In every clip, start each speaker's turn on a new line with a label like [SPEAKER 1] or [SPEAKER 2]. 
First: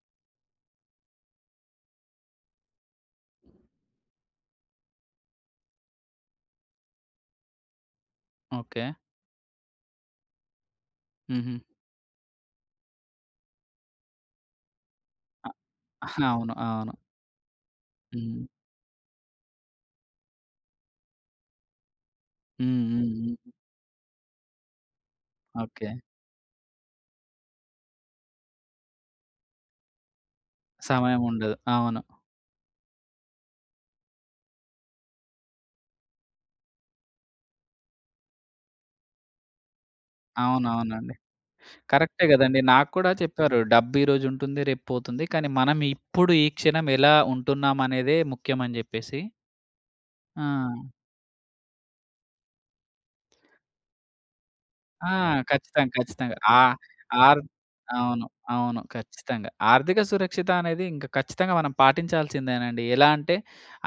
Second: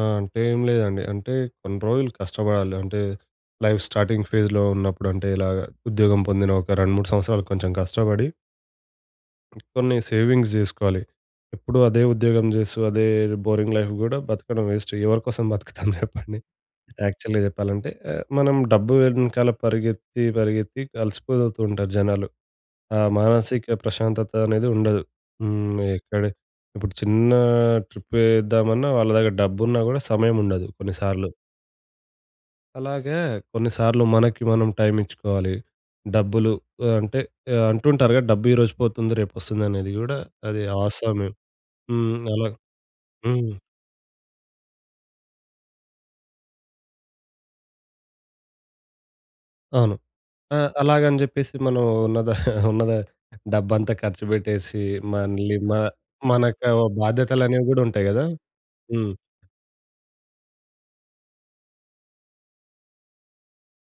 [SPEAKER 1] ఆ! అంటే ఏం లేదండి. అంటే కొన్ని రోజులు కష్టపడాలి అంటే లైఫ్ స్టార్టింగ్ ఫేస్‌లో ఉన్నప్పుడు, అంటే ఇలాగ ఉద్యోగం పొందిన ఒక 2, 3 సంవత్సరాలు కొంచెం కష్టబడి...
[SPEAKER 2] ఓకే.
[SPEAKER 1] కొన్ని సేవింగ్స్ జేసుకోవాలి.
[SPEAKER 2] హుహు.
[SPEAKER 1] ఎప్పుడూ అదే ఉద్యోగం జేస్తూ అదే బోరింగ్ లైఫ్ గూడా బతకడం వేస్ట్. ఎవరి కోసం
[SPEAKER 2] ఆ!
[SPEAKER 1] బతుకుతాం జెప్పండి.
[SPEAKER 2] అవును. అవును.
[SPEAKER 1] యాక్చువల్‌గా చెప్పాలంటే ఆహ్,
[SPEAKER 2] హ్మ్.
[SPEAKER 1] మనం డబ్బు వెనకాల పరిగెత్తి, పరిగెత్తి ఇంక అలిసిపోతుంటారు జనాలు.
[SPEAKER 2] హ్మ్.
[SPEAKER 1] ఆ
[SPEAKER 2] హ్మ్. హ్మ్.
[SPEAKER 1] మానసిక ప్రశాంతత అనేది ఉండదు. హ్మ్.
[SPEAKER 2] ఓకే.
[SPEAKER 1] ఎక్కడ ఇప్పుడు చిన్న ట్రిప్ యేద్దామన్నా వాళ్ళ దగ్గర డబ్బున్నా గూడా సమయముండదు
[SPEAKER 2] సమయం
[SPEAKER 1] కొన్నిసార్లు.
[SPEAKER 2] ఉండదు. అవును.
[SPEAKER 1] అలాగే కొన్నిసార్లు మనకి మనం టైమిచ్చుకోవాలి. డబ్బులు ఆహ్, అంటే ఆహ్, అంటుంటారుగా డబ్బు ఈరోజు పోతుంది రేపొస్తుంది అనేది గూడా అది
[SPEAKER 2] అవునవునండి.
[SPEAKER 1] వాస్తవమే. హ్మ్.
[SPEAKER 2] కరెక్టే
[SPEAKER 1] అలాగ
[SPEAKER 2] గదండీ. నాకు కూడా
[SPEAKER 1] హ్మ్.
[SPEAKER 2] చెప్పారు. "డబ్బు ఈరోజుంటుంది రేపు పోతుంది. కానీ మనం ఇప్పుడు, ఈ క్షణం ఎలా ఉంటున్నామనేదే ముఖ్యం" అని జెప్పేసి.
[SPEAKER 1] అవును. ఆహ్,
[SPEAKER 2] ఆ!
[SPEAKER 1] అలాగని జెప్పేసి మనం ఉన్నద ఉన్నదా డబ్బంతా ఖర్చుబెట్టేసి
[SPEAKER 2] ఆ!
[SPEAKER 1] మళ్ళీ మా
[SPEAKER 2] ఖచ్చితంగా, ఖచ్చితంగా. ఆ!
[SPEAKER 1] మనకు
[SPEAKER 2] ఆర్
[SPEAKER 1] బాధ్యతలనేవి గూడా ఉంటాయి గదా!
[SPEAKER 2] అవును. అవును.
[SPEAKER 1] హ్మ్.
[SPEAKER 2] ఖచ్చితంగా ఆర్థిక సురక్షిత అనేది ఇంక ఖచ్చితంగా మనం పాటించాల్సిందేనండి. ఎలా అంటే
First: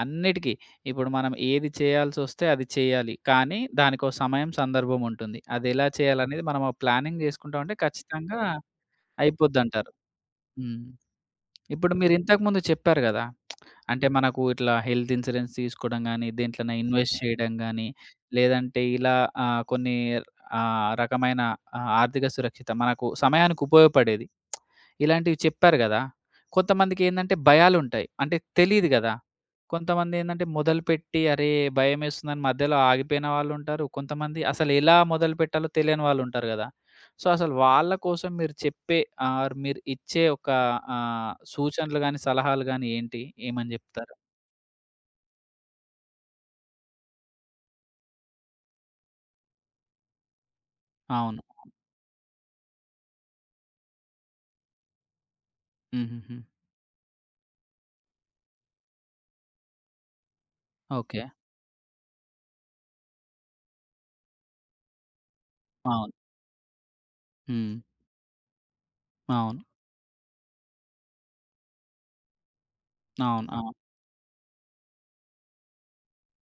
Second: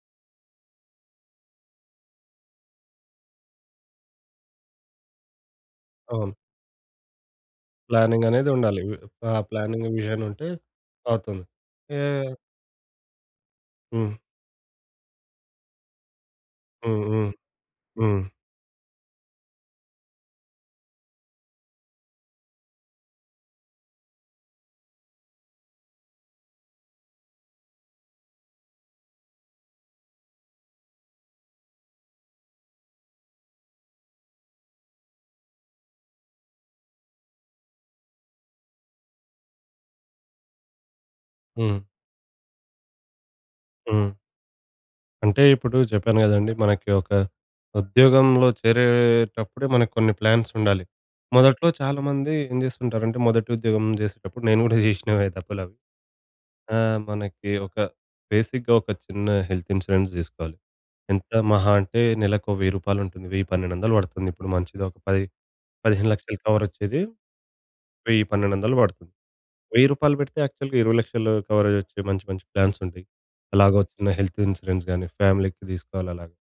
[SPEAKER 2] అన్నిటికి ఇప్పుడు మనం ఏది చేయాల్సొస్తే అది చెయ్యాలి. కానీ దానికొ సమయం సందర్భముంటుంది. అదెలా
[SPEAKER 1] అవును.
[SPEAKER 2] చేయాలనేది మనము ఒక ప్లానింగ్ చేసుకుంటామంటే
[SPEAKER 1] ప్లానింగ్
[SPEAKER 2] ఖచ్చితంగా
[SPEAKER 1] అనేదుండాలి. వి ఆ ప్లానింగ్
[SPEAKER 2] అయిపోద్దంటారు.
[SPEAKER 1] విజన్ ఉంటే
[SPEAKER 2] హ్మ్.
[SPEAKER 1] అవుతుంది.
[SPEAKER 2] ఇప్పుడు
[SPEAKER 1] ఏ
[SPEAKER 2] మీరింతకు ముందు చెప్పారు గదా! అంటే
[SPEAKER 1] హ్మ్.
[SPEAKER 2] మనకు ఇట్లా హెల్త్ ఇన్స్యూరెన్స్ తీసుకోవడం గానీ, దేంట్లోన
[SPEAKER 1] హ్మ్.
[SPEAKER 2] ఇన్‌వెస్ట్
[SPEAKER 1] హ్మ్.
[SPEAKER 2] చేయడం గానీ
[SPEAKER 1] హ్మ్.
[SPEAKER 2] లేదంటే ఇలా ఆహ్, కొన్ని ఆహ్, రకమైన ఆర్థిక సురక్షిత మనకు సమయానికుపయోగపడేది. ఇలాంటివి చెప్పారు గదా! కొంతమందికేందంటే భయాలుంటాయి. అంటే తెలీదు గదా! కొంతమందేందంటే మొదలుపెట్టి అరే! భయమేస్తుందని మధ్యలో ఆగిపోయిన వాళ్ళుంటారు. కొంతమంది అసలు ఎలా మొదలుపెట్టాలో తెలియని వాళ్ళుంటారు గదా! సో, అసలు వాళ్ళ కోసం మీరు చెప్పే ఆర్ మీరు ఇచ్చే ఒక ఆహ్,
[SPEAKER 1] హ్మ్.
[SPEAKER 2] సూచనలు గానీ, సలహాలు గానీ ఏంటి? ఏమని జెప్తారు?
[SPEAKER 1] హ్మ్. అంటే ఇప్పుడు చెప్పాను గదండీ. మనకి ఒక ఉద్యోగంలో చేరేటప్పుడే మనకు కొన్ని ప్లాన్స్ ఉండాలి.
[SPEAKER 2] అవును.
[SPEAKER 1] మొదట్లో చాలా మంది ఏం జేస్తుంటారంటే, మొదటి ఉద్యోగం జేసేటప్పుడు, నేను గూడా జేసినవే తప్పులవి.
[SPEAKER 2] హుహుహు.
[SPEAKER 1] ఆహ్, మనకి ఒక బేసిక్‌గా ఒక చిన్న హెల్త్ ఇన్స్యూరెన్స్ తీసుకోవాలి.
[SPEAKER 2] ఓకే.
[SPEAKER 1] ఎంత మహా అంటే నెలకు ఓ వెయ్యి రూపాలుంటుంది. 1000, 1200 బడుతుందిప్పుడు. మంచిది ఒక 10 పదిహేను
[SPEAKER 2] అవును.
[SPEAKER 1] లక్షలు కవరొచ్చేది.
[SPEAKER 2] హ్మ్.
[SPEAKER 1] 1000, 1200 బడుతుంది.
[SPEAKER 2] అవును.
[SPEAKER 1] రూ. 1000 బెడితే యాక్చువల్‌గా 20,00,000 కవరేజ్ వచ్చే మంచి మంచి ప్లాన్స్ ఉంటాయి.
[SPEAKER 2] అవును. అవును.
[SPEAKER 1] అలాగొచ్చిన హెల్త్ ఇన్స్యూరెన్స్ గానీ ఫ్యామిలీ‌కి తీసుకోవాలి అలాగ.